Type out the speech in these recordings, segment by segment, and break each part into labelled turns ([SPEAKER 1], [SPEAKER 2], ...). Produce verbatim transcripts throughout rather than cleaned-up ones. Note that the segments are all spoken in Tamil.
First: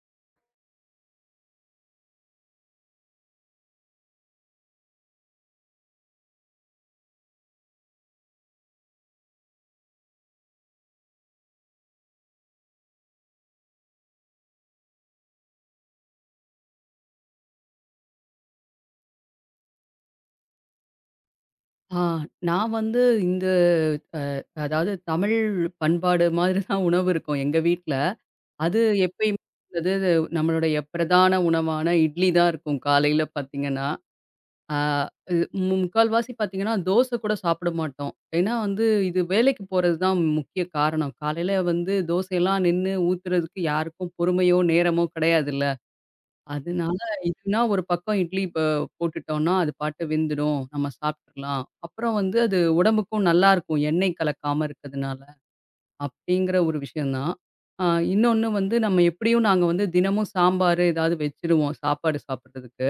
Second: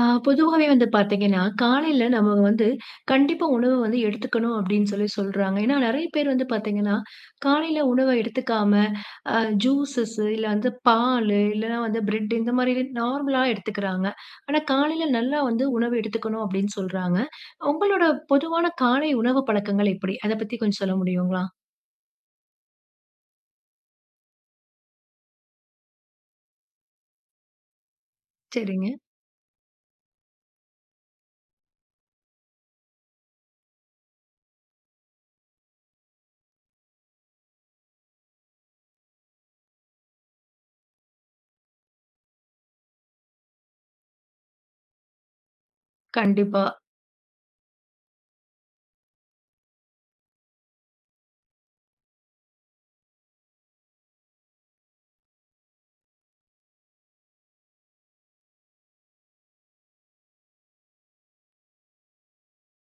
[SPEAKER 1] ஆ பொதுவாவே வந்து பார்த்தீங்கன்னா, காலையில நம்ம வந்து கண்டிப்பா உணவு வந்து எடுத்துக்கணும் அப்படின்னு சொல்லி சொல்றாங்க. ஏன்னா நெறைய பேர் வந்து பார்த்தீங்கன்னா, காலையில உணவ எடுத்துக்காம அ ஜூஸஸ் இல்ல வந்து பாலு, இல்லன்னா வந்து பிரெட் இந்த மாரி நார்மலா எடுத்துக்கிறாங்க. ஆனா காலையில நல்லா வந்து உணவு எடுத்துக்கணும் அப்படின்னு சொல்றாங்க. உங்களோட பொதுவான காலை உணவு பழக்கங்கள் எப்படி? அத பத்தி கொஞ்சம் சொல்ல முடியுங்களா?
[SPEAKER 2] ஆ, நான் வந்து இந்த அ அதாவது தமிழ் பண்பாடு மாதிரி தான் உணவு இருக்கும் எங்க வீட்ல. அது
[SPEAKER 1] சரிங்க.
[SPEAKER 2] எப்பயுமே அது நம்மளுடைய பிரதான உணவான இட்லி தான் இருக்கும் காலையில பார்த்தீங்கன்னா. ஆ இது மு முக்கால்வாசி பார்த்தீங்கன்னா, தோசை கூட சாப்பிட மாட்டோம். ஏன்னா வந்து இது வேலைக்கு போறது தான் முக்கிய காரணம். காலையில வந்து தோசையெல்லாம் நின்னு ஊத்துறதுக்கு யாருக்கும் பொறுமையோ, நேரமோ கிடையாதுல்ல.
[SPEAKER 1] கண்டிப்பா.
[SPEAKER 2] அதனால இதுன்னா ஒரு பக்கம் இட்லி ப போட்டுட்டோம்னா, அது பாட்டு வெந்துடும். நம்ம சாப்ட்டுறலாம். அப்புறம் வந்து அது உடம்புக்கும் நல்லாருக்கும். எண்ணெய் கலக்காம இருக்கிறதுனால. அப்டிங்கிற ஒரு விஷயம் தான். அ இன்னொன்னு வந்து நம்ம எப்படியும் நாங்க வந்து தினமும் சாம்பார் ஏதாவது வச்சுருவோம். சாப்பாடு சாப்பிடுறதுக்கு.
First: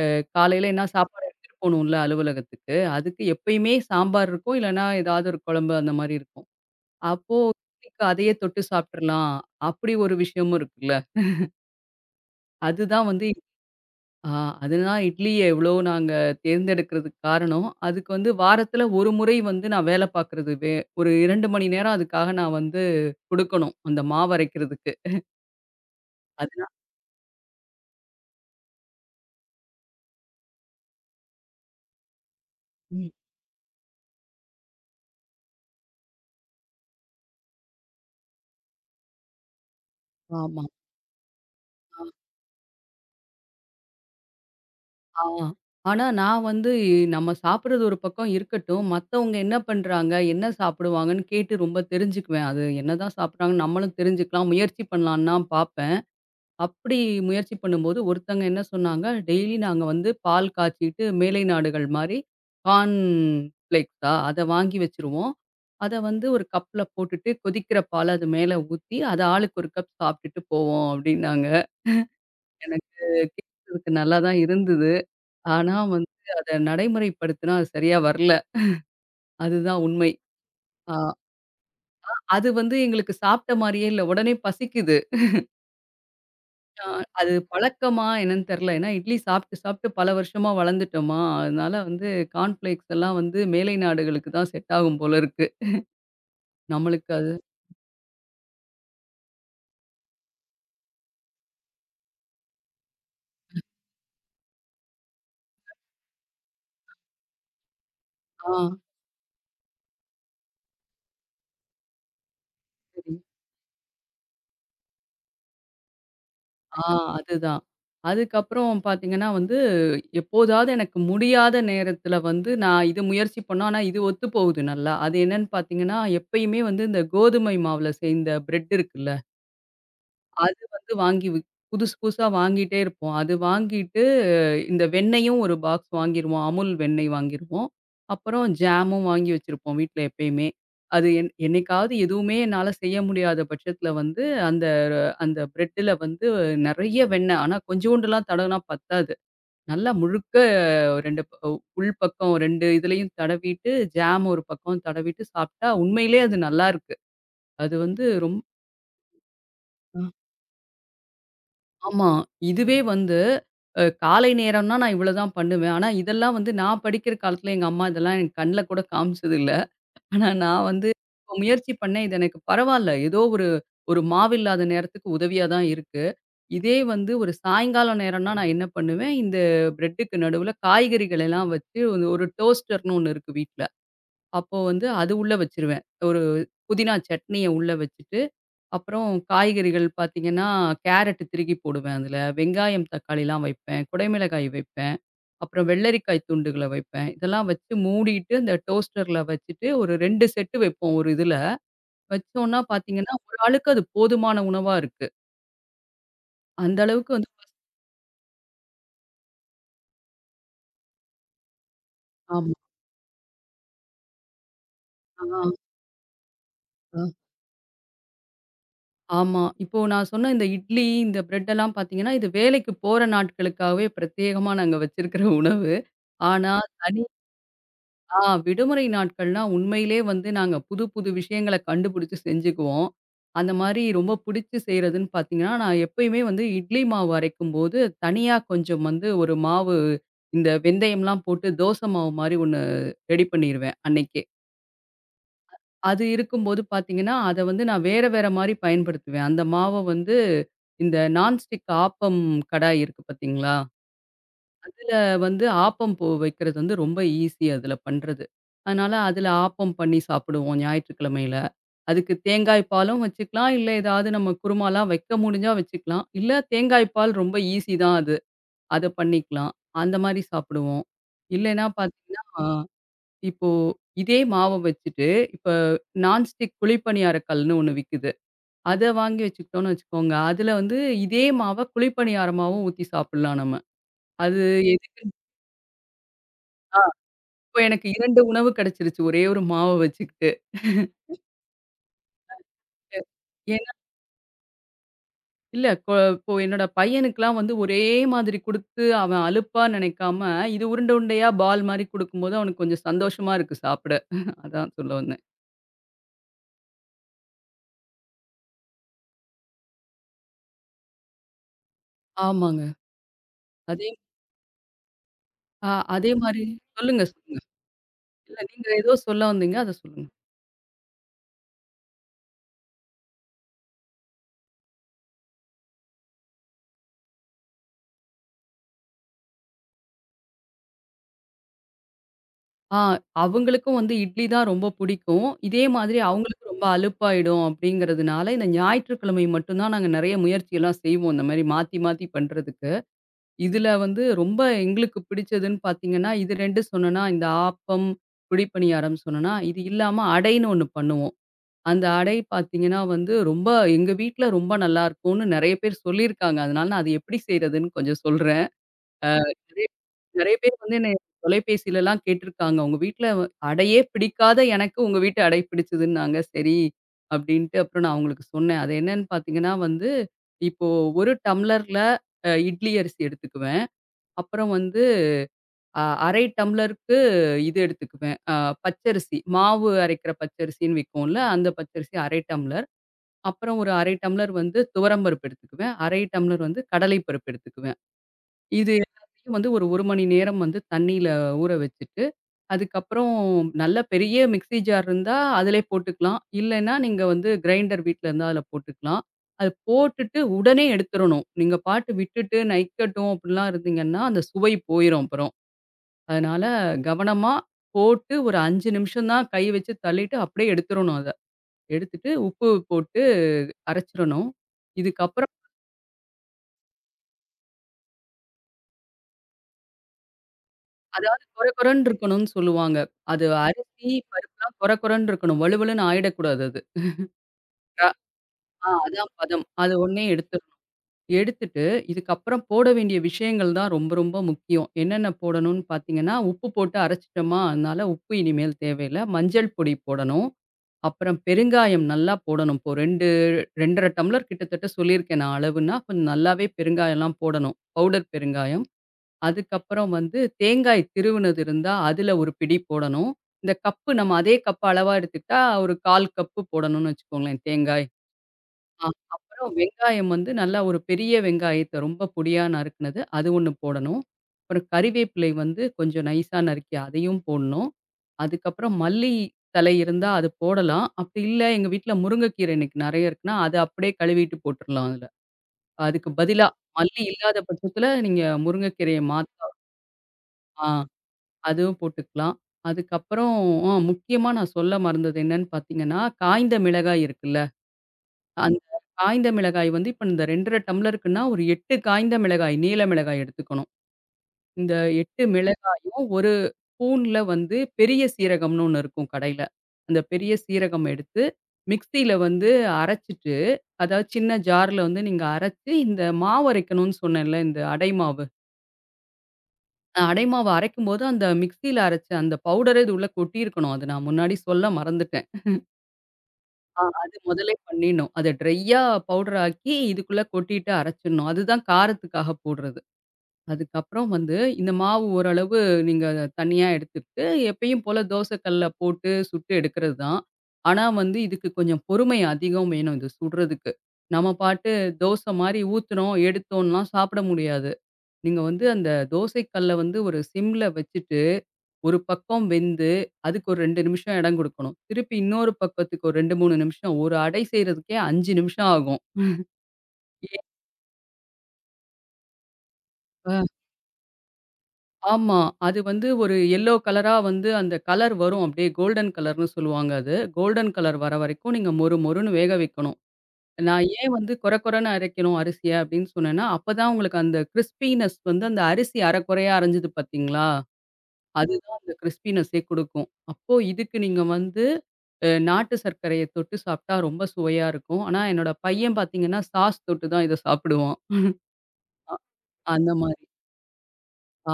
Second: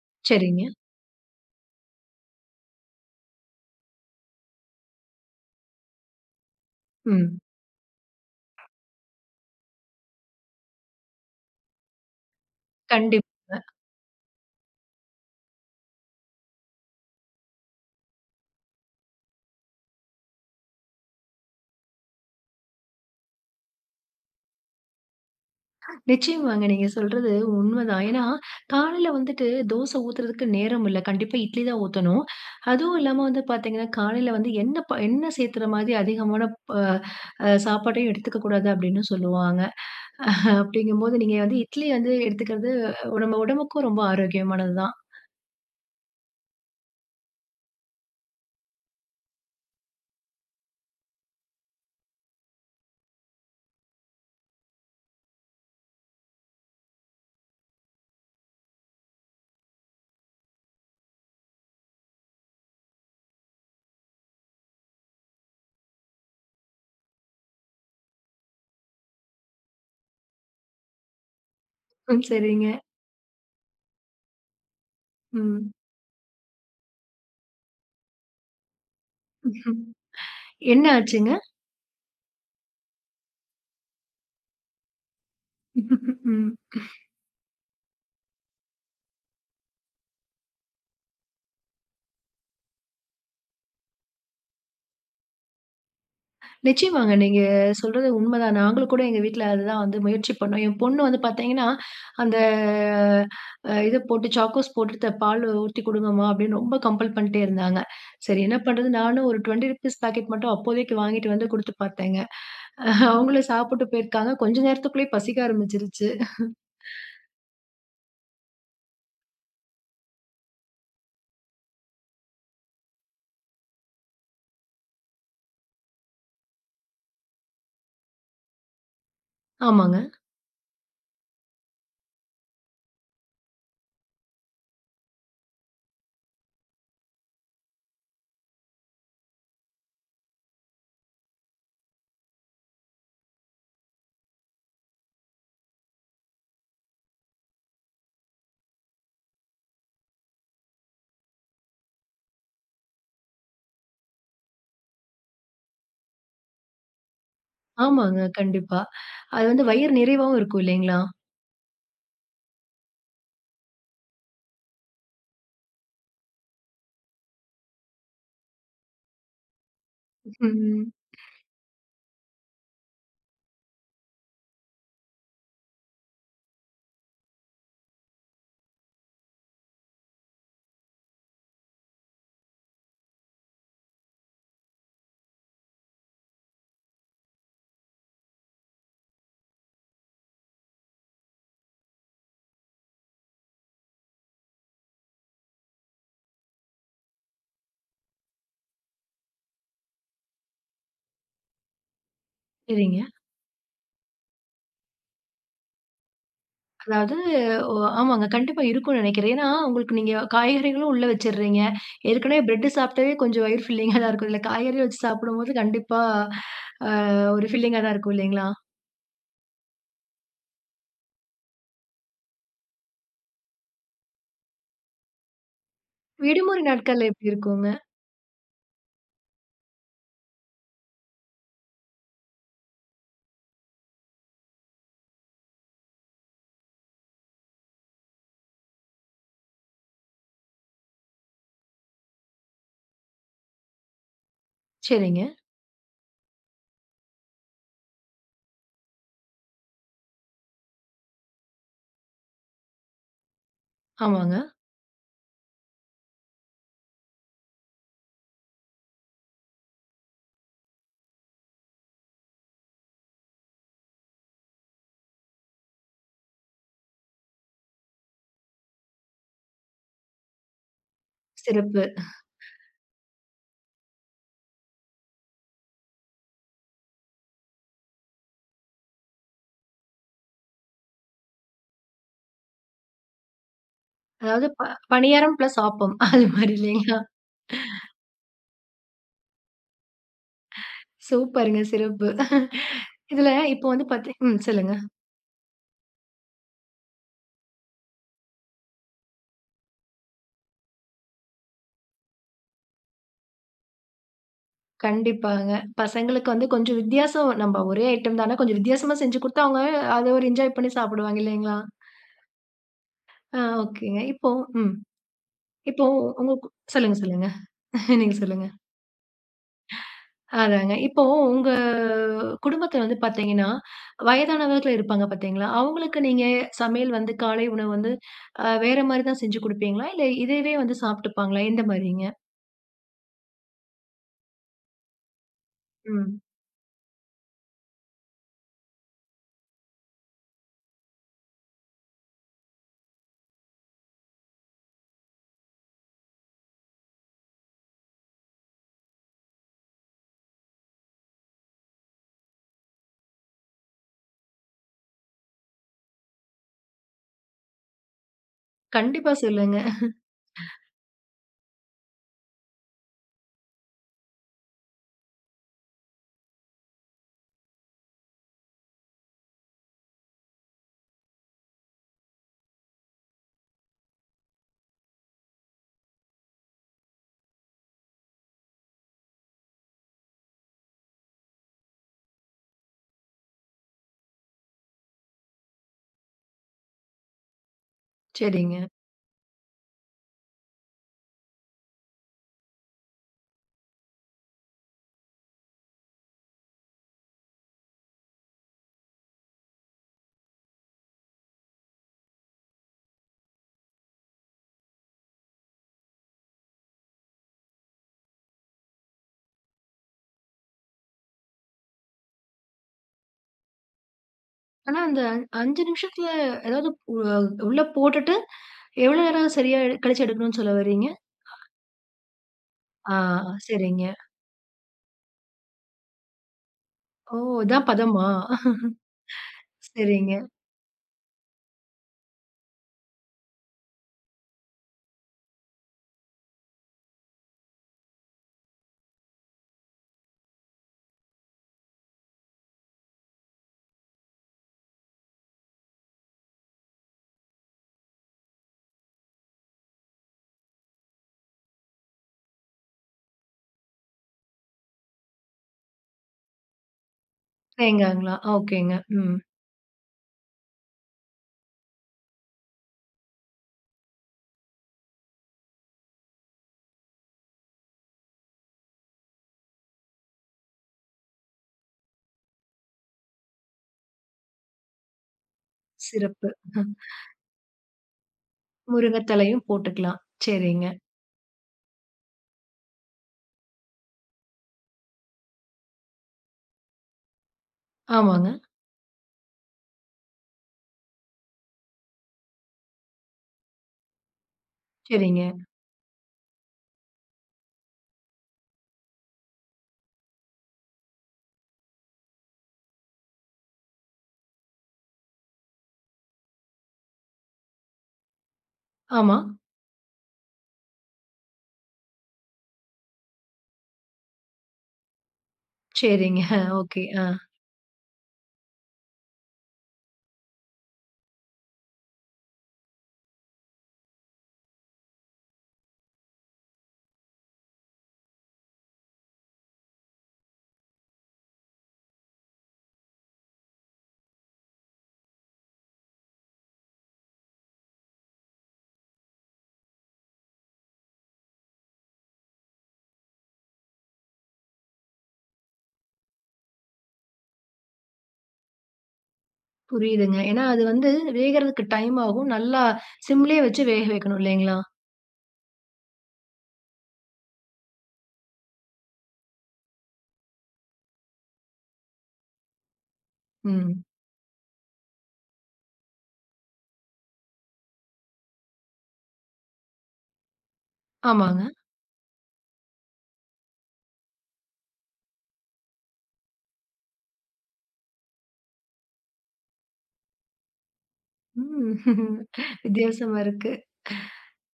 [SPEAKER 2] அ
[SPEAKER 1] சரிங்க.
[SPEAKER 2] காலையில என்ன சாப்பாடு எடுத்துட்டு போணும்ல அலுவலகத்துக்கு. அதுக்கு எப்பயுமே சாம்பார் இருக்கும். இல்லன்னா ஏதாவது ஒரு குழம்பு அந்த மாரி இருக்கும்.
[SPEAKER 1] ம்.
[SPEAKER 2] அப்போ இட்லிக்கு அதையே தொட்டு சாப்ட்டுறலாம். அப்படி ஒரு விஷயமும் இருக்குல்ல. அதுதான்
[SPEAKER 1] கண்டிப்பா.
[SPEAKER 2] வந்து ஆ அதுதான் இட்லிய எவ்வளோ நாங்க தேர்ந்தெடுக்கிறதுக்கு காரணம். அதுக்கு வந்து வாரத்துல ஒரு முறை வந்து நான் வேலை பார்க்குறது. வே ஒரு இரண்டு மணி நேரம் அதுக்காக நான் வந்து குடுக்கணும். அந்த மாவு அரைக்கிறதுக்கு.
[SPEAKER 1] நிச்சயமாங்க.
[SPEAKER 2] அதுதான்
[SPEAKER 1] நீங்க சொல்றது உண்மதான். ஏன்னா, காலையில வந்துட்டு தோசை ஊத்துறதுக்கு நேரம் இல்ல. கண்டிப்பா இட்லி தான் ஊத்தணும். அதுவும்
[SPEAKER 2] ம்.
[SPEAKER 1] இல்லாம வந்து பார்த்தீங்கன்னா, காலையில வந்து எண்ணெ ப எண்ணெய் சேர்த்துற மாதிரி அதிகமான ப அ சாப்பாட்டையும் எடுத்துக்க கூடாது அப்படின்னு சொல்லுவாங்க.
[SPEAKER 2] ஆமா.
[SPEAKER 1] அப்படிங்கும்போது நீங்க வந்து இட்லி
[SPEAKER 2] ஆ,
[SPEAKER 1] வந்து எடுத்துக்கிறது அஹ், நம்ம உடம்புக்கும் ரொம்ப ஆரோக்கியமானது தான்.
[SPEAKER 2] ஆ. ஆனா நான் வந்து நம்ம சாப்பிடுறது ஒரு பக்கம் இருக்கட்டும். மத்தவங்க என்ன பண்றாங்க? என்ன சாப்பிடுவாங்கன்னு கேட்டு ரொம்ப தெரிஞ்சுக்குவேன். அது என்னதான் சாப்பிடுறாங்கன்னு நம்மளும் தெரிஞ்சுக்கலாம். முயற்சி பண்ணலான்னு தான் பாப் அப்படி முயற்சி பண்ணும்போது ஒருத்தங்க என்ன சொன்னாங்க, டெய்லி நாங்க வந்து பால் காய்ச்சிட்டு மேலை நாடுகள் மாரி கார்ன் ஃப்ளேக்ஸா அத வாங்கி வச்சுருவோம். அத வந்து ஒரு கப்ல போட்டுட்டு கொதிக்கிற பால அது மேல ஊத்தி, அத ஆளுக்கு ஒரு கப் சாப்ட்டுட்டு போவோம் அப்டின்னாங்க.
[SPEAKER 1] ம் சரிங்க.
[SPEAKER 2] எனக்கு கேட்கறதுக்கு நல்லா தான் இருந்தது.
[SPEAKER 1] ம்.
[SPEAKER 2] ஆனா வந்து அத நடைமுறைப்படுத்துனா அது சரியா வரல. அதுதான் உண்மை.
[SPEAKER 1] என்ன
[SPEAKER 2] ஆ
[SPEAKER 1] ஆச்சுங்க?
[SPEAKER 2] அது வந்து எங்களுக்கு சாப்ட்ட மாரியே இல்ல. உடனே பசிக்குது.
[SPEAKER 1] ம்.
[SPEAKER 2] அ அது பழக்கமா என்னன்னு தெரியல. ஏன்னா இட்லி சாப்பிட்டு, சாப்பிட்டு பல வருஷமா வளர்ந்துட்டோமா, அதனால வந்து கார்ன்ஃப்ளேக்ஸ் எல்லாம் வந்து மேலை நாடுகளுக்கு தான் செட் ஆகும் போல இருக்கு. நம்மளுக்கு
[SPEAKER 1] நிச்சயமாங்க.
[SPEAKER 2] அது
[SPEAKER 1] நீங்க சொல்றது உண்மதான். நாங்களும் கூட எங்க வீட்ல அதுதான் வந்து முயற்சி பண்ணோம். என் பொண்ணு வந்து பாத்தீங்கன்னா, அந்த அ இத போட்டு சாக்கோஸ் போட்டு த பால் ஊத்தி குடுங்கம்மா அப்படின்னு ரொம்ப கம்பல் பண்ணிட்டே இருந்தாங்க. சரி
[SPEAKER 2] ஆ
[SPEAKER 1] என்ன பண்றது, நானும் ஒரு ₹இருபது பாக்கெட் மட்டும் அப்போதைக்கு வாங்கிட்டு வந்து குடுத்து பாத்தேங்க.
[SPEAKER 2] சரி.
[SPEAKER 1] அவங்களும் சாப்பிட்டு போயிருக்காங்க. கொஞ்ச நேரத்துக்குள்ளயே பசிக்க ஆரம்பிச்சிருச்சு.
[SPEAKER 2] ஆ அதுதான். அதுக்கப்புறம் பார்த்தீங்கன்னா வந்து, எப்போதாவது எனக்கு முடியாத நேரத்தில வந்து நான் இது முயற்சி பண்ணோம். ஆனா இது ஒத்து போகுது நல்லா. அது என்னன்னு பார்த்தீங்கன்னா, எப்பயுமே வந்து இந்த கோதுமை மாவுல செய்த பிரெட் இருக்குல்ல
[SPEAKER 1] ஆமாங்க,
[SPEAKER 2] அது வந்து வாங்கி விக் புதுசு புதுசா வாங்கிட்டே இருப்போம். அது வாங்கிட்டு இந்த வெண்ணெயும் ஒரு பாக்ஸ் வாங்கிருவோம். அமுல் வெண்ணெய் வாங்கிருவோம். அப்புறம் ஜாமும் வாங்கி வச்சிருப்போம் வீட்ல எப்பயுமே. அது என் என்னைக்காவது எதுவுமே என்னால செய்ய முடியாத பட்சத்துல வந்து அந்த அந்த பிரெட்டுல வந்து நெறைய வெண்ணெய். ஆனா கொஞ்சோண்டுலாம் தடவுனா பத்தாது. நல்லா முழுக்க இரண்டு ப உள் பக்கம் இரண்டு இதுலயும் தடவிட்டு, ஜாம் ஒரு பக்கம் தடவிட்டு சாப்ட்டா உண்மையிலே அது நல்லாருக்கு. அது வந்து
[SPEAKER 1] ஆமாங்க.
[SPEAKER 2] ரொம்
[SPEAKER 1] கண்டிப்பா. அது வந்து வயிறு நிறைவாவும் இருக்கும் இல்லைங்களா?
[SPEAKER 2] ஆமா. இதுவே வந்து அ காலை நேரம்னா நான் இவ்வளோதான் பண்ணுவேன். ஆனா, இதெல்லாம் வந்து நான் படிக்கிற காலத்துல எங்க அம்மா இதெல்லாம் எனக்கு கண்ல கூட காமிச்சதில்ல. ஆனா நான் வந்து
[SPEAKER 1] ம்.
[SPEAKER 2] இப்ப முயற்சி பண்ணேன். இது எனக்கு பரவால்ல. ஏதோ ஒரு ஒரு மாவில்லாத நேரத்துக்கு உதவியா தான் இருக்கு. இதே வந்து ஒரு சாயங்காலம் நேரம்னா நான் என்ன பண்ணுவேன், இந்த பிரெட்டுக்கு நடுவுல காய்கறிகள் எல்லாம் வச்சு ஒரு ஒரு டோஸ்டர்ன்னு ஒண்ணு இருக்கு வீட்ல. அப்போ வந்து அது உள்ள வச்சுருவேன். ஒரு புதினா சட்னிய உள்ள வச்சுட்டு அப்புறம் காய்கறிகள் பார்த்தீங்கன்னா, கேரட் திருகி போடுவேன் அதுல. வெங்காயம், தக்காளிலாம் வைப்பேன். குடைமிளகாய் வைப்பேன். அப்புறம் வெள்ளரிக்காய் துண்டுகள வைப்பேன். இதெல்லாம் வச்சு மூடிட்டு, அந்த டோஸ்டர்ல வச்சுட்டு ஒரு இரண்டு செட்டு வைப்போம் ஒரு இதுல. வச்சோம்ன்னா
[SPEAKER 1] சரிங்க.
[SPEAKER 2] பார்த்தீங்கன்னா, ஒரு ஆளுக்கு அது போதுமான உணவா இருக்கு. அந்த அளவுக்கு
[SPEAKER 1] அதாவது
[SPEAKER 2] வந்து
[SPEAKER 1] ஓ ஆமாங்க. கண்டிப்பா இருக்கும்னு நெனைக்கிறேன். ஏன்னா, உங்களுக்கு நீங்க காய்கறிகளும் உள்ள வச்சுடுறீங்க. ஏற்கனவே
[SPEAKER 2] ஆமா.
[SPEAKER 1] பிரெட் சாப்ட்டாவே கொஞ்சம் வயிறு ஃபில்லிங்கா தான் இருக்கும். இதுல காய்கறி வச்சு
[SPEAKER 2] ஆ, ஆ.
[SPEAKER 1] சாப்பிடும்போது கண்டிப்பா அ ஒரு ஃபில்லிங்கா தான் இருக்கும் இல்லைங்களா?
[SPEAKER 2] ஆமா. இப்போ நான் சொன்ன இந்த இட்லி, இந்த பிரெட்டெல்லாம் பார்த்தீங்கன்னா, இது வேலைக்கு போற நாட்களுக்காகவே பிரத்யேகமா நாங்க வச்சிருக்கிற உணவு. ஆனா,
[SPEAKER 1] விடுமுறை
[SPEAKER 2] தனி
[SPEAKER 1] நாட்கள்ல எப்படி இருக்குங்க?
[SPEAKER 2] ஆ விடுமுறை நாட்கள்னா உண்மையிலே வந்து நாங்க புது புது விஷயங்கள கண்டுபிடிச்சு செஞ்சுக்குவோம். அந்த மாரி ரொம்ப பிடிச்சு செய்றதுன்னு பார்த்தீங்கன்னா, நான் எப்பயுமே வந்து இட்லி மாவு அரைக்கும்போது, தனியா கொஞ்சம் வந்து ஒரு மாவு இந்த வெந்தயம்லாம் போட்டு தோசை மாவு மாரி ஒண்ணு ரெடி பண்ணிருவேன் அன்னைக்கே.
[SPEAKER 1] சரிங்க.
[SPEAKER 2] அது இருக்கும்போது பார்த்தீங்கன்னா, அத வந்து நான் வேற வேற மாரி பயன்படுத்துவேன். அந்த மாவ வந்து இந்த நான்ஸ்டிக் ஆப்பம் கடாய் இருக்கு பார்த்தீங்களா?
[SPEAKER 1] ஆமாங்க.
[SPEAKER 2] அதுல வந்து ஆப்பம் போ வைக்கிறது வந்து ரொம்ப ஈஸி அதுல பண்றது. அதனால அதுல ஆப்பம் பண்ணி சாப்பிடுவோம் ஞாயிற்றுக்கிழமையில. அதுக்கு தேங்காய் பாலும் வச்சுக்கலாம். இல்ல ஏதாவது நம்ம குருமாலாம் வைக்க முடிஞ்சா வச்சுக்கலாம். இல்ல தேங்காய் பால் ரொம்ப ஈஸி தான் அது. அத பண்ணிக்கலாம். அந்த மாரி சாப்பிடுவோம். இல்லைன்னா
[SPEAKER 1] சிறப்பு.
[SPEAKER 2] பார்த்தீங்கன்னா, இப்போ இதே மாவ வச்சுட்டு, இப்ப நான்ஸ்டிக் குழிப்பணியார கல்லுன்னு ஒண்ணு விக்குது. அத வாங்கி வச்சுக்கிட்டோம்னு வச்சுக்கோங்க. அதுல வந்து இதே மாவ குழிப்பணியாரமாவும் ஊத்தி சாப்பிடலாம் நம்ம. அது
[SPEAKER 1] அதாவது ப
[SPEAKER 2] எதுக்கு
[SPEAKER 1] பணியாரம் பிளஸ் ஆப்பம். அது மாரி இல்லைங்களா?
[SPEAKER 2] இப்போ எனக்கு இரண்டு உணவு கிடைச்சிருச்சு. ஒரே ஒரு மாவு வச்சுக்கிட்டு.
[SPEAKER 1] சூப்பருங்க. சிறப்பு. இதுல இப்போ
[SPEAKER 2] ஏன்னா
[SPEAKER 1] வந்து பாத்தீ ம் சொல்லுங்க.
[SPEAKER 2] இல்ல கொ இப்போ என்னோட பையனுக்குலாம் வந்து ஒரே மாதிரி குடுத்து, அவன் அலுப்பா நினைக்காம, இது உருண்டை உருண்டையா பால் மாரி குடுக்கும்போது அவனுக்கு கொஞ்சம் சந்தோஷமா இருக்கு சாப்பிட. அதான் சொல்ல வந்தேன்.
[SPEAKER 1] கண்டிப்பாங்க. பசங்களுக்கு வந்து கொஞ்சம் வித்தியாசம் நம்ம ஒரே ஐட்டம் தான கொஞ்சம் வித்தியாசமா செஞ்சு குடுத்தா அவங்க அத ஒரு என்ஜாய் பண்ணி சாப்பிடுவாங்க இல்லைங்களா?
[SPEAKER 2] ஆமாங்க.
[SPEAKER 1] ஆ
[SPEAKER 2] அதே
[SPEAKER 1] ஓகேங்க. இப்போ ம்.
[SPEAKER 2] அ
[SPEAKER 1] இப்போ
[SPEAKER 2] அதே
[SPEAKER 1] உங்க
[SPEAKER 2] மாரி
[SPEAKER 1] கு சொல்லுங்க,
[SPEAKER 2] சொல்லுங்க,
[SPEAKER 1] சொல்லுங்க.
[SPEAKER 2] சொல்லுங்க.
[SPEAKER 1] நீங்க
[SPEAKER 2] இல்ல
[SPEAKER 1] சொல்லுங்க.
[SPEAKER 2] நீங்க ஏதோ சொல்ல வந்தீங்க. அத சொல்லுங்க.
[SPEAKER 1] அதாங்க. இப்போ உங்க குடும்பத்தில வந்து பார்த்தீங்கன்னா, வயதானவர்கள் இருப்பாங்க பார்த்தீங்களா? அவங்களுக்கு நீங்க சமையல் வந்து காலை உணவு வந்து அ வேற மாரி தான் செஞ்சு குடுப்பீங்களா? இல்ல இதவே வந்து சாப்ட்டுப்பாங்களா? எந்த மாரிங்க?
[SPEAKER 2] ஆ அவங்களுக்கும் வந்து இட்லி தான் ரொம்ப புடிக்கும். இதே மாதிரி
[SPEAKER 1] ம்.
[SPEAKER 2] அவங்களுக்கும் ரொம்ப அலுப்பாயிடும் அப்படிங்கிறதுனால, இந்த ஞாயிற்றுக்கிழமை மட்டும் தான் நாங்க நெறைய முயற்சியெல்லாம் செய்வோம். இந்த மாரி மாத்தி மாத்தி பண்றதுக்கு. இதுல வந்து ரொம்ப எங்களுக்கு பிடிச்சதுன்னு பார்த்தீங்கன்னா, இது இரண்டு சொன்னனா, இந்த ஆப்பம், குழி பணியாரம் சொன்னனா, இது இல்லாம அடைன்னு ஒண்ணு பண்ணுவோம். அந்த அடை பார்த்தீங்கன்னா வந்து, ரொம்ப எங்க வீட்ல ரொம்ப நல்லாருக்கும்னு நெறைய பேர் சொல்லியிருக்காங்க. அதனால நான் அது எப்படி செய்றதுன்னு கொஞ்சம் சொல்றேன்.
[SPEAKER 1] கண்டிப்பா சொல்லுங்க.
[SPEAKER 2] நெறைய நெறைய பேர் வந்து என்னைய தொலைபேசிலலாம் கேட்டுருக்காங்க. உங்க வீட்ல வ அடையே பிடிக்காத எனக்கு உங்க வீட்டு அடை பிடிச்சதுன்னாங்க. சரி அப்படின்ட்டு அப்புறம் நான் அவங்களுக்கு சொன்னேன். அது என்னன்னு பார்த்தீங்கன்னா வந்து, இப்போ ஒரு டம்ளர்ல அ இட்லி அரிசி எடுத்துக்குவேன். அப்புறம் வந்து அ அரை டம்ளருக்கு இது எடுத்துக்குவேன். அ பச்சரிசி, மாவு அரைக்கிற பச்சரிசின்னு விக்கும்ல, அந்த பச்சரிசி அரை டம்ளர். அப்புறம் ஒரு அரை டம்ளர் வந்து துவரம் பருப்பு எடுத்துக்குவேன். அரை டம்ளர் வந்து கடலை பருப்பு எடுத்துக்குவேன்.
[SPEAKER 1] சரிங்க.
[SPEAKER 2] இது எல்லாத்தையும் வந்து ஒரு 1 மணி நேரம் வந்து தண்ணீல ஊற வச்சுட்டு, அதுக்கப்புறம் நல்ல பெரிய மிக்ஸி ஜார் இருந்தா அதிலே போட்டுக்கலாம். இல்லைன்னா நீங்க வந்து கிரைண்டர் வீட்ல இருந்தா அதில போட்டுக்கலாம். அது போட்டுட்டு உடனே எடுத்துறணும். நீங்க பாட்டு விட்டுட்டு நைக்கட்டும் அப்படிலாம் இருந்தீங்கன்னா, அந்த சுவை போயிரும் அப்புறம். அதனால கவனமா போட்டு ஒரு ஐந்து நிமிஷம் தான் கை வச்சு தள்ளிட்டு அப்படியே எடுத்துறணும் அத. எடுத்துட்டு உப்பு போட்டு அரைச்சிறணும்.
[SPEAKER 1] ஆனா அந்த
[SPEAKER 2] இதுக்கப்புறம்
[SPEAKER 1] ஐந்து நிமிஷத்துல ஏதாவது உ உள்ள போட்டுட்டு, எவ்வளோ நேரம் சரியா எடு- கழிச்சு எடுக்கணும்னு சொல்ல வர்றீங்க?
[SPEAKER 2] அதாவது கொர கொரன்னு இருக்கணும்னு சொல்லுவாங்க.
[SPEAKER 1] ஆ
[SPEAKER 2] அது
[SPEAKER 1] சரிங்க.
[SPEAKER 2] அரிசி, பருப்புலாம் கொர கொரன்னு இருக்கணும். வழுவழுன்னு ஆயிடக்கூடாது அது.
[SPEAKER 1] ஓ! இதான்
[SPEAKER 2] அ
[SPEAKER 1] பதமா?
[SPEAKER 2] ஆ அதான் பதம். அது உடனே
[SPEAKER 1] சரிங்க.
[SPEAKER 2] எடுத்துறணும். எடுத்துட்டு இதுக்கப்புறம் போட வேண்டிய விஷயங்கள் தான் ரொம்ப ரொம்ப முக்கியம். என்னென்ன போடணும்னு பார்த்தீங்கன்னா, உப்பு போட்டு அரைச்சிட்டோமா, அதனால உப்பு இனிமேல் தேவையில்ல. மஞ்சள் பொடி போடணும். அப்புறம் பெருங்காயம் நல்லா போடணும். இப்போ இரண்டு இரண்டரை டம்ளர் கிட்டத்தட்ட சொல்லியிருக்கேன் நான் அளவுன்னா, கொஞ்சம் நல்லாவே பெருங்காயம்லாம் போடணும். பவுடர் பெருங்காயம். அதுக்கப்புறம் வந்து தேங்காய் திருவுனது இருந்தா, அதுல ஒரு பிடி போடணும். இந்த கப்பு நம்ம அதே கப்பு அளவா எடுத்துக்கிட்டா, ஒரு கால் கப்பு போடணும்னு வச்சுக்கோங்களேன் தேங்காய்.
[SPEAKER 1] தேங்காங்களா? ஓகேங்க.
[SPEAKER 2] ஆ.
[SPEAKER 1] ம்.
[SPEAKER 2] அப்புறம் வெங்காயம் வந்து நல்லா ஒரு பெரிய வெங்காயத்த ரொம்ப பொடியா நறுக்குனது, அது ஒன்று போடணும். அப்புறம் கறிவேப்பிலை வந்து கொஞ்சம் நைஸா நறுக்கி அதையும் போடணும். அதுக்கப்புறம் மல்லி தழை இருந்தா அது போடலாம். அப்படி இல்ல எங்க வீட்ல முருங்கைக்கீரை இன்னைக்கு நெறைய இருக்குன்னா, அத அப்படியே கழுவிட்டு போட்டுறலாம் அதுல. அதுக்கு
[SPEAKER 1] சிறப்பு.
[SPEAKER 2] பதிலா மல்லி இல்லாத பட்சத்துல நீங்க
[SPEAKER 1] முருங்க
[SPEAKER 2] முருங்கைக்கீரைய
[SPEAKER 1] தழையும்
[SPEAKER 2] மாத்தலாம்.
[SPEAKER 1] போட்டுக்கலாம். சரிங்க.
[SPEAKER 2] ஆ அதுவும் போட்டுக்கலாம். அதுக்கப்புறம் ஆ முக்கியமா நான் சொல்ல மறந்தது என்னன்னு பார்த்தீங்கன்னா, காய்ந்த மிளகாய் இருக்குல்ல
[SPEAKER 1] ஆமாங்க.
[SPEAKER 2] அந்த காய்ந்த மிளகாய் வந்து இப்ப இந்த இரண்டரை டம்ளருக்குன்னா, ஒரு எட்டு காய்ந்த மிளகாய், நீல மிளகாய் எடுத்துக்கணும். இந்த எட்டு
[SPEAKER 1] சரிங்க.
[SPEAKER 2] மிளகாயும், ஒரு ஸ்பூன்ல வந்து பெரிய சீரகம்னு ஒண்ணு இருக்கும் கடையில. அந்த பெரிய சீரகம் எடுத்து, மிக்ஸியில வந்து அரைச்சுட்டு, அதாவது சின்ன ஜார்ல வந்து நீங்க அரைச்சு, இந்த மாவு அரைக்கணும்னு சொன்னேன்ல, இந்த அடை மாவு.
[SPEAKER 1] ஆமா.
[SPEAKER 2] அஹ் அடை மாவு அரைக்கும்போது, அந்த மிக்ஸியில அரைச்ச அந்த பவுடரே இது உள்ள கொட்டியிருக்கணும். அது நான் முன்னாடி சொல்ல மறந்துட்டேன்.
[SPEAKER 1] சரிங்க. ஓகே.
[SPEAKER 2] ஆ
[SPEAKER 1] ஆ.
[SPEAKER 2] அது முதலே பண்ணிடணும். அத ட்ரையா பவுடர் ஆக்கி, இதுக்குள்ள கொட்டிட்டு அரைச்சிடணும். அதுதான் காரத்துக்காக போடுறது. அதுக்கப்புறம் வந்து இந்த மாவு ஓரளவு நீங்க அத தனியா எடுத்துட்டு, எப்பயும் போல தோசை கல்ல போட்டு சுட்டு எடுக்கிறது தான். ஆனா வந்து இதுக்கு கொஞ்சம் பொறுமை அதிகம் வேணும், இது சுடுறதுக்கு. நம்ம பாட்டு தோசை மாரி ஊத்துனோம், எடுத்தோம்லாம் சாப்பிட முடியாது. நீங்க வந்து அந்த தோசைக்கல்ல வந்து ஒரு சிம்ல வச்சுட்டு, ஒரு பக்கம் வெந்து, அதுக்கு ஒரு இரண்டு நிமிஷம் இடம் குடுக்கணும். திருப்பி இன்னொரு பக்கத்துக்கு ஒரு இரண்டு, மூன்று நிமிஷம். ஒரு அடை செய்றதுக்கே ஐந்து நிமிஷம் ஆகும்.
[SPEAKER 1] புரியுதுங்க.
[SPEAKER 2] ஏ
[SPEAKER 1] ஏன்னா அது வந்து வேகறதுக்கு டைம் ஆகும். நல்லா சிம்லயே
[SPEAKER 2] அ
[SPEAKER 1] வச்சு வேக வைக்கணும் இல்லைங்களா?
[SPEAKER 2] ஆமா. அது வந்து ஒரு எல்லோ கலரா வந்து அந்த கலர் வரும். அப்படியே கோல்டன் கலர்ன்னு சொல்லுவாங்க அது. கோல்டன் கலர் வர வரைக்கும் நீங்க மொறு மொறுன்னு வேக வைக்கணும்.
[SPEAKER 1] ம்.
[SPEAKER 2] நான் ஏன் வந்து கொர கொரன்னு அரைக்கணும் அரிசிய அப்படின்னு சொன்னேன்னா, அப்பதான் உங்களுக்கு அந்த கிரிஸ்பினஸ் வந்து அந்த அரிசி அரை குறையா அரைஞ்சது பார்த்தீங்களா?
[SPEAKER 1] ஆமாங்க.
[SPEAKER 2] அதுதான் அந்த கிறிஸ்பினஸ்ஸே குடுக்கும். அப்போ இதுக்கு நீங்க வந்து அ நாட்டு சர்க்கரைய தொட்டு சாப்ட்டா ரொம்ப சுவையா இருக்கும். ஆனா என்னோட பையன் பாத்தீங்கன்னா, சாஸ் தொட்டு தான் இத சாப்பிடுவான்.
[SPEAKER 1] ம்.
[SPEAKER 2] அந்த
[SPEAKER 1] வித்தியாசமா
[SPEAKER 2] மாரி.
[SPEAKER 1] இருக்கு.
[SPEAKER 2] ஆ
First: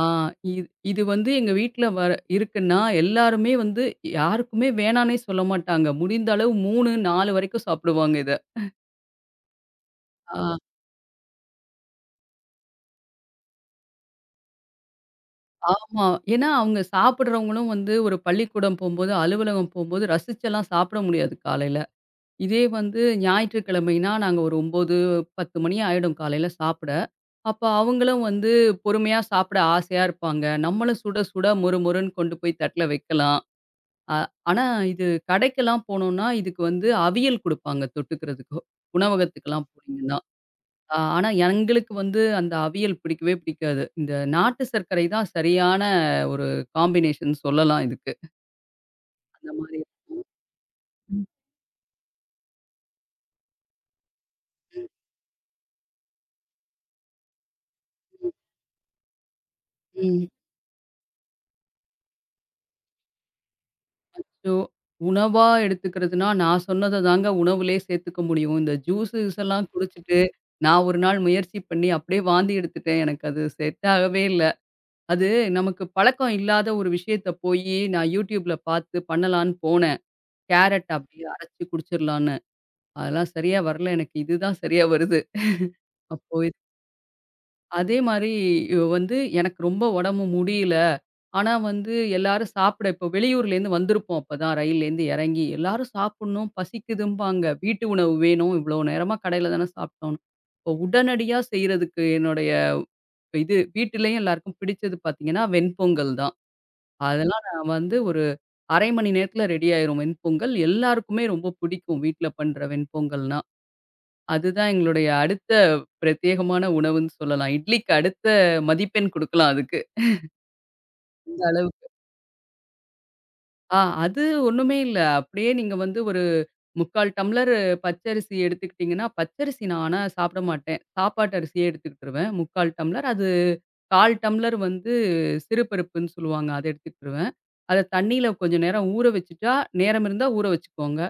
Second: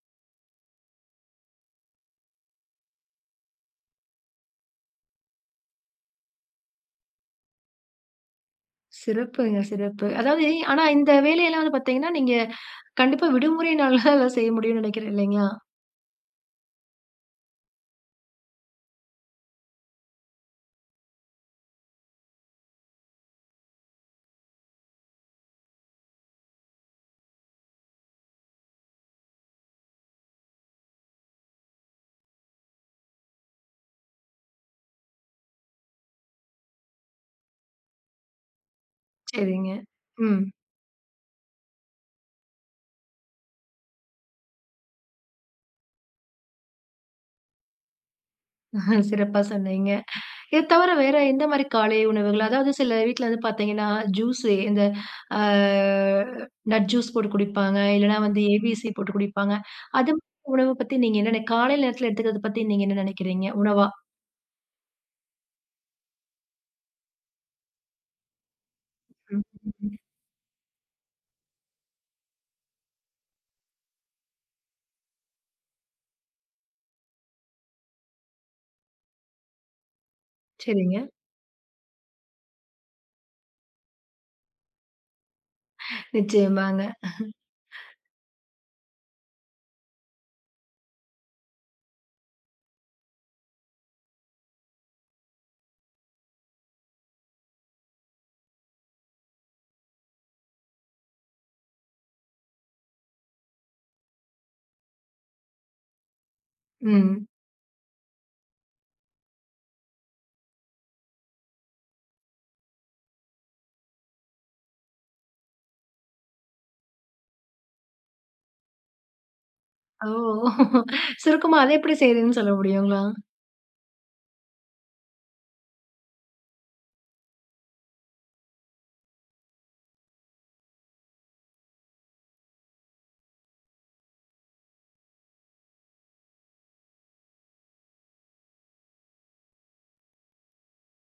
[SPEAKER 2] இது இது வந்து எங்க வீட்ல வர இருக்குன்னா, எல்லாருமே வந்து யாருக்குமே வேணான்னே சொல்ல மாட்டாங்க. முடிந்த அளவு மூன்று, நான்கு வரைக்கும் சாப்பிடுவாங்க இத.
[SPEAKER 1] சிறப்புங்க, சிறப்பு. அதாவது
[SPEAKER 2] ஆ
[SPEAKER 1] ஆனா இந்த வேலையெல்லாம் வந்து பார்த்தீங்கன்னா, நீங்க கண்டிப்பா விடுமுறை நாள்ல தான் செய்ய முடியும்னு நெனைக்கிறேன் இல்லைங்களா?
[SPEAKER 2] ஆமா. ஏன்னா அவங்க சாப்பிடுறவங்களும் வந்து ஒரு பள்ளிக்கூடம் போம்போது, அலுவலகம் போம்போது ரசிச்செல்லாம் சாப்பிட முடியாது காலையில. இதே வந்து ஞாயிற்றுக்கிழமைனா, நாங்க ஒரு ஒன்பது, பத்து மணி ஆயிடும் காலையில சாப்பிட. அப்ப அவங்களும் வந்து பொறுமையா சாப்பிட ஆசையா இருப்பாங்க. நம்மளும் சுட சுட மொறுமொறுன்னு கொண்டு போய் தட்டுல வைக்கலாம். அ ஆனா இது கடைக்கெல்லாம் போனோம்னா, இதுக்கு வந்து அவியல் குடுப்பாங்க தொட்டுக்கிறதுக்கு. உணவகத்துக்கெல்லாம்
[SPEAKER 1] சரிங்க.
[SPEAKER 2] போனீங்கன்னா.
[SPEAKER 1] ம்.
[SPEAKER 2] அ ஆனா எங்களுக்கு வந்து அந்த அவியல் பிடிக்கவே பிடிக்காது. இந்த நாட்டு சர்க்கரை தான் சரியான ஒரு காம்பினேஷன் சொல்லலாம் இதுக்கு.
[SPEAKER 1] சிறப்பா
[SPEAKER 2] அந்த மாரி
[SPEAKER 1] சொன்னீங்க.
[SPEAKER 2] இருக்கும்.
[SPEAKER 1] இத தவிர வேற
[SPEAKER 2] ம்.
[SPEAKER 1] எந்த மாரி காலை உணவுகள்? அதாவது சில வீட்ல வந்து பார்த்தீங்கன்னா, ஜூஸு இந்த
[SPEAKER 2] ம்.
[SPEAKER 1] ஆ நட் ஜூஸ் போட்டு குடிப்பாங்க. இல்லன்னா வந்து ஏபிசி போட்டு குடிப்பாங்க. அது மாதிரி
[SPEAKER 2] ம்.
[SPEAKER 1] உணவு பத்தி நீங்க என்ன நெ காலை நேரத்துல எடுத்துக்கிறத பத்தி நீங்க என்ன நெனைக்கிறீங்க? உணவா?
[SPEAKER 2] அச்சோ! உணவா எடுத்துக்கிறதுனா, நான் சொன்னத தாங்க உணவுலயே சேர்த்துக்க முடியும். இந்த ஜூஸு
[SPEAKER 1] ம்.
[SPEAKER 2] கீஸெல்லாம்
[SPEAKER 1] ம்.
[SPEAKER 2] குடிச்சுட்டு, நான் ஒரு நாள் முயற்சி பண்ணி அப்படியே வாந்தி எடுத்துட்டேன். எனக்கு அது செட் ஆகவே இல்ல. அது நமக்கு பழக்கம் இல்லாத ஒரு விஷயத்த போயி, நான் YouTubeல பார்த்து பண்ணலான்னு போனேன். கேரட்
[SPEAKER 1] சரிங்க.
[SPEAKER 2] அப்படியே அரைச்சு குடிச்சிரலான்னு. அதெல்லாம் சரியா வரல எனக்கு. இதுதான் சரியா வருது. அப்போ
[SPEAKER 1] நிச்சயமாங்க.
[SPEAKER 2] அதே மாரி இவ வந்து எனக்கு ரொம்ப உடம்பு முடியல. ஆனா வந்து எல்லாரும் சாப்பிட இப்போ வெளியூர்லேருந்து வந்திருப்போம் அப்பதான் ரயில்லேருந்து இறங்கி. எல்லாரும் சாப்பிடணும், பசிக்குதும்பாங்க. வீட்டு உணவு வேணும். இவ்வளோ நேரமா கடையில தானே சாப்பிட்டோம்னு. இப்போ உடனடியா செய்றதுக்கு என்னுடைய இது வீட்டிலேயும் எல்லாருக்கும் பிடிச்சது பார்த்தீங்கன்னா, வெண்பொங்கல் தான்.
[SPEAKER 1] ம்.
[SPEAKER 2] அதெல்லாம் நான் வந்து ஒரு அரை மணி நேரத்தில ரெடி ஆயிரும் வெண்பொங்கல். எல்லாருக்குமே ரொம்ப பிடிக்கும் வீட்ல பண்ற வெண்பொங்கல்னா. அதுதான் எங்களுடைய அடுத்த பிரத்யேகமான உணவுன்னு சொல்லலாம். இட்லிக்கு அடுத்த மதிப்பெண் குடுக்கலாம் அதுக்கு.
[SPEAKER 1] ஓ!
[SPEAKER 2] அந்த
[SPEAKER 1] சுருக்கமா அத
[SPEAKER 2] அளவுக்கு.
[SPEAKER 1] எப்படி செய்றதுன்னு சொல்ல முடியுங்களா?
[SPEAKER 2] ஆ அது ஒண்ணுமே இல்ல. அப்படியே நீங்க வந்து ஒரு முக்கால் டம்ளர் பச்சரிசி எடுத்துக்கிட்டீங்கன்னா, பச்சரிசி நான் ஆனா சாப்பிட மாட்டேன். சாப்பாட்டு அரிசியே எடுத்துக்கிட்டுருவேன். முக்கால் டம்ளர். அது கால் டம்ளர் வந்து சிறுபருப்புன்னு சொல்லுவாங்க. அத எடுத்துக்கிட்டுருவேன். அத தண்ணீல கொஞ்சம் நேரம் ஊற வச்சுட்டா, நேரம் இருந்தா ஊற வச்சுக்கோங்க.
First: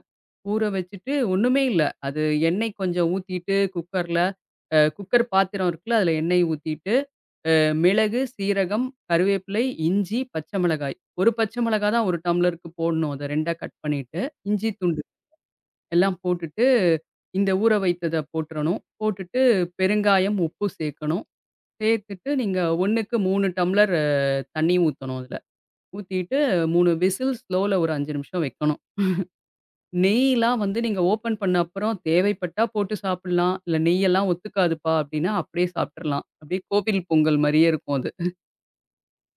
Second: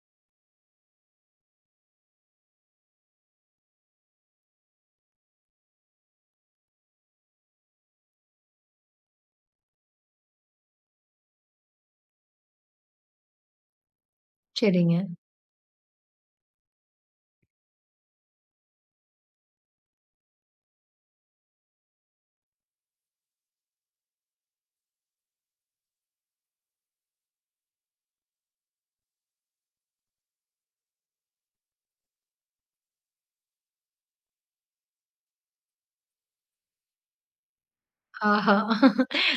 [SPEAKER 2] ஊற வச்சுட்டு ஒண்ணுமே இல்ல. அது எண்ணெய் கொஞ்சம் ஊத்திட்டு குக்கர்ல அ குக்கர் பாத்திரம் இருக்குல்ல, அதுல எண்ணெய் ஊத்திட்டு, அ மிளகு, சீரகம், கருவேப்பிலை, இஞ்சி, பச்சை மிளகாய். ஒரு பச்சை மிளகா தான் ஒரு டம்ளருக்கு போடணும். அத 2ஆ கட் பண்ணிட்டு, இஞ்சி
[SPEAKER 1] சரிங்க.
[SPEAKER 2] துண்டு எல்லாம் போட்டுட்டு, இந்த ஊற வைத்தத போட்டுறணும். போட்டுட்டு பெருங்காயம், உப்பு சேர்க்கணும். சேர்த்துட்டு நீங்க 1க்கு மூன்று டம்ளர் அ தண்ணி ஊத்தணும் அதுல. ஊத்திட்டு மூன்று விசில் ஸ்லோல ஒரு ஐந்து நிமிஷம் வைக்கணும். நெய்லாம் வந்து நீங்க ஓப்பன் பண்ண அப்புறம் தேவைப்பட்டா போட்டு சாப்பிடலாம். இல்ல நெய்யெல்லாம் ஒத்துக்காதுப்பா அப்படின்னா, அப்படியே சாப்பிட்டுறலாம். அப்படியே கோவில் பொங்கல் மாரியே இருக்கும் அது.
[SPEAKER 1] ஆஹா!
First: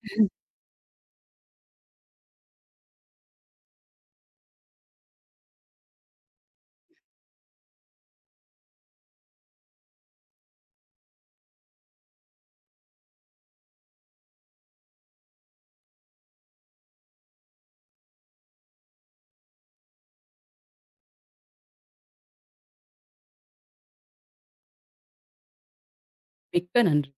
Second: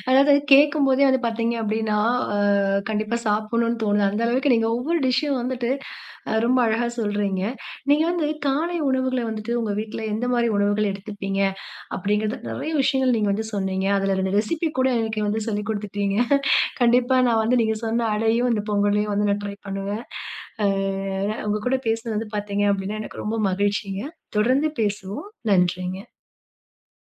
[SPEAKER 1] அதாவது கேட்கும்போதே வந்து பார்த்தீங்க அப்டின்னா, அ கண்டிப்பா சாப்பிடணும்னு தோணுது. அந்த அளவுக்கு நீங்க ஒவ்வொரு டிஷ்ஷும் வந்துட்டு அ ரொம்ப அழகா சொல்றீங்க. நீங்க வந்து காலை உணவுகள வந்துட்டு உங்க வீட்ல எந்த மாரி உணவுகள் எடுத்துப்பீங்க? அப்டிங்கிறது நெறைய விஷயங்கள் நீங்க வந்து சொன்னீங்க. அதுல ரெண்டு ரெசிபி கூட எனக்கு வந்து சொல்லிக் குடுத்துட்டீங்க. கண்டிப்பா நான் வந்து நீங்க சொன்ன அடையும், இந்த பொங்கலையும் வந்து நான் ட்ரை பண்ணுவேன். அ உங்க கூட பேசினது வந்து பார்த்தீங்க அப்டின்னா, எனக்கு ரொம்ப மகிழ்ச்சிங்க. தொடர்ந்து பேசுவோம். நன்றிங்க.
[SPEAKER 2] மிக்க நன்றி.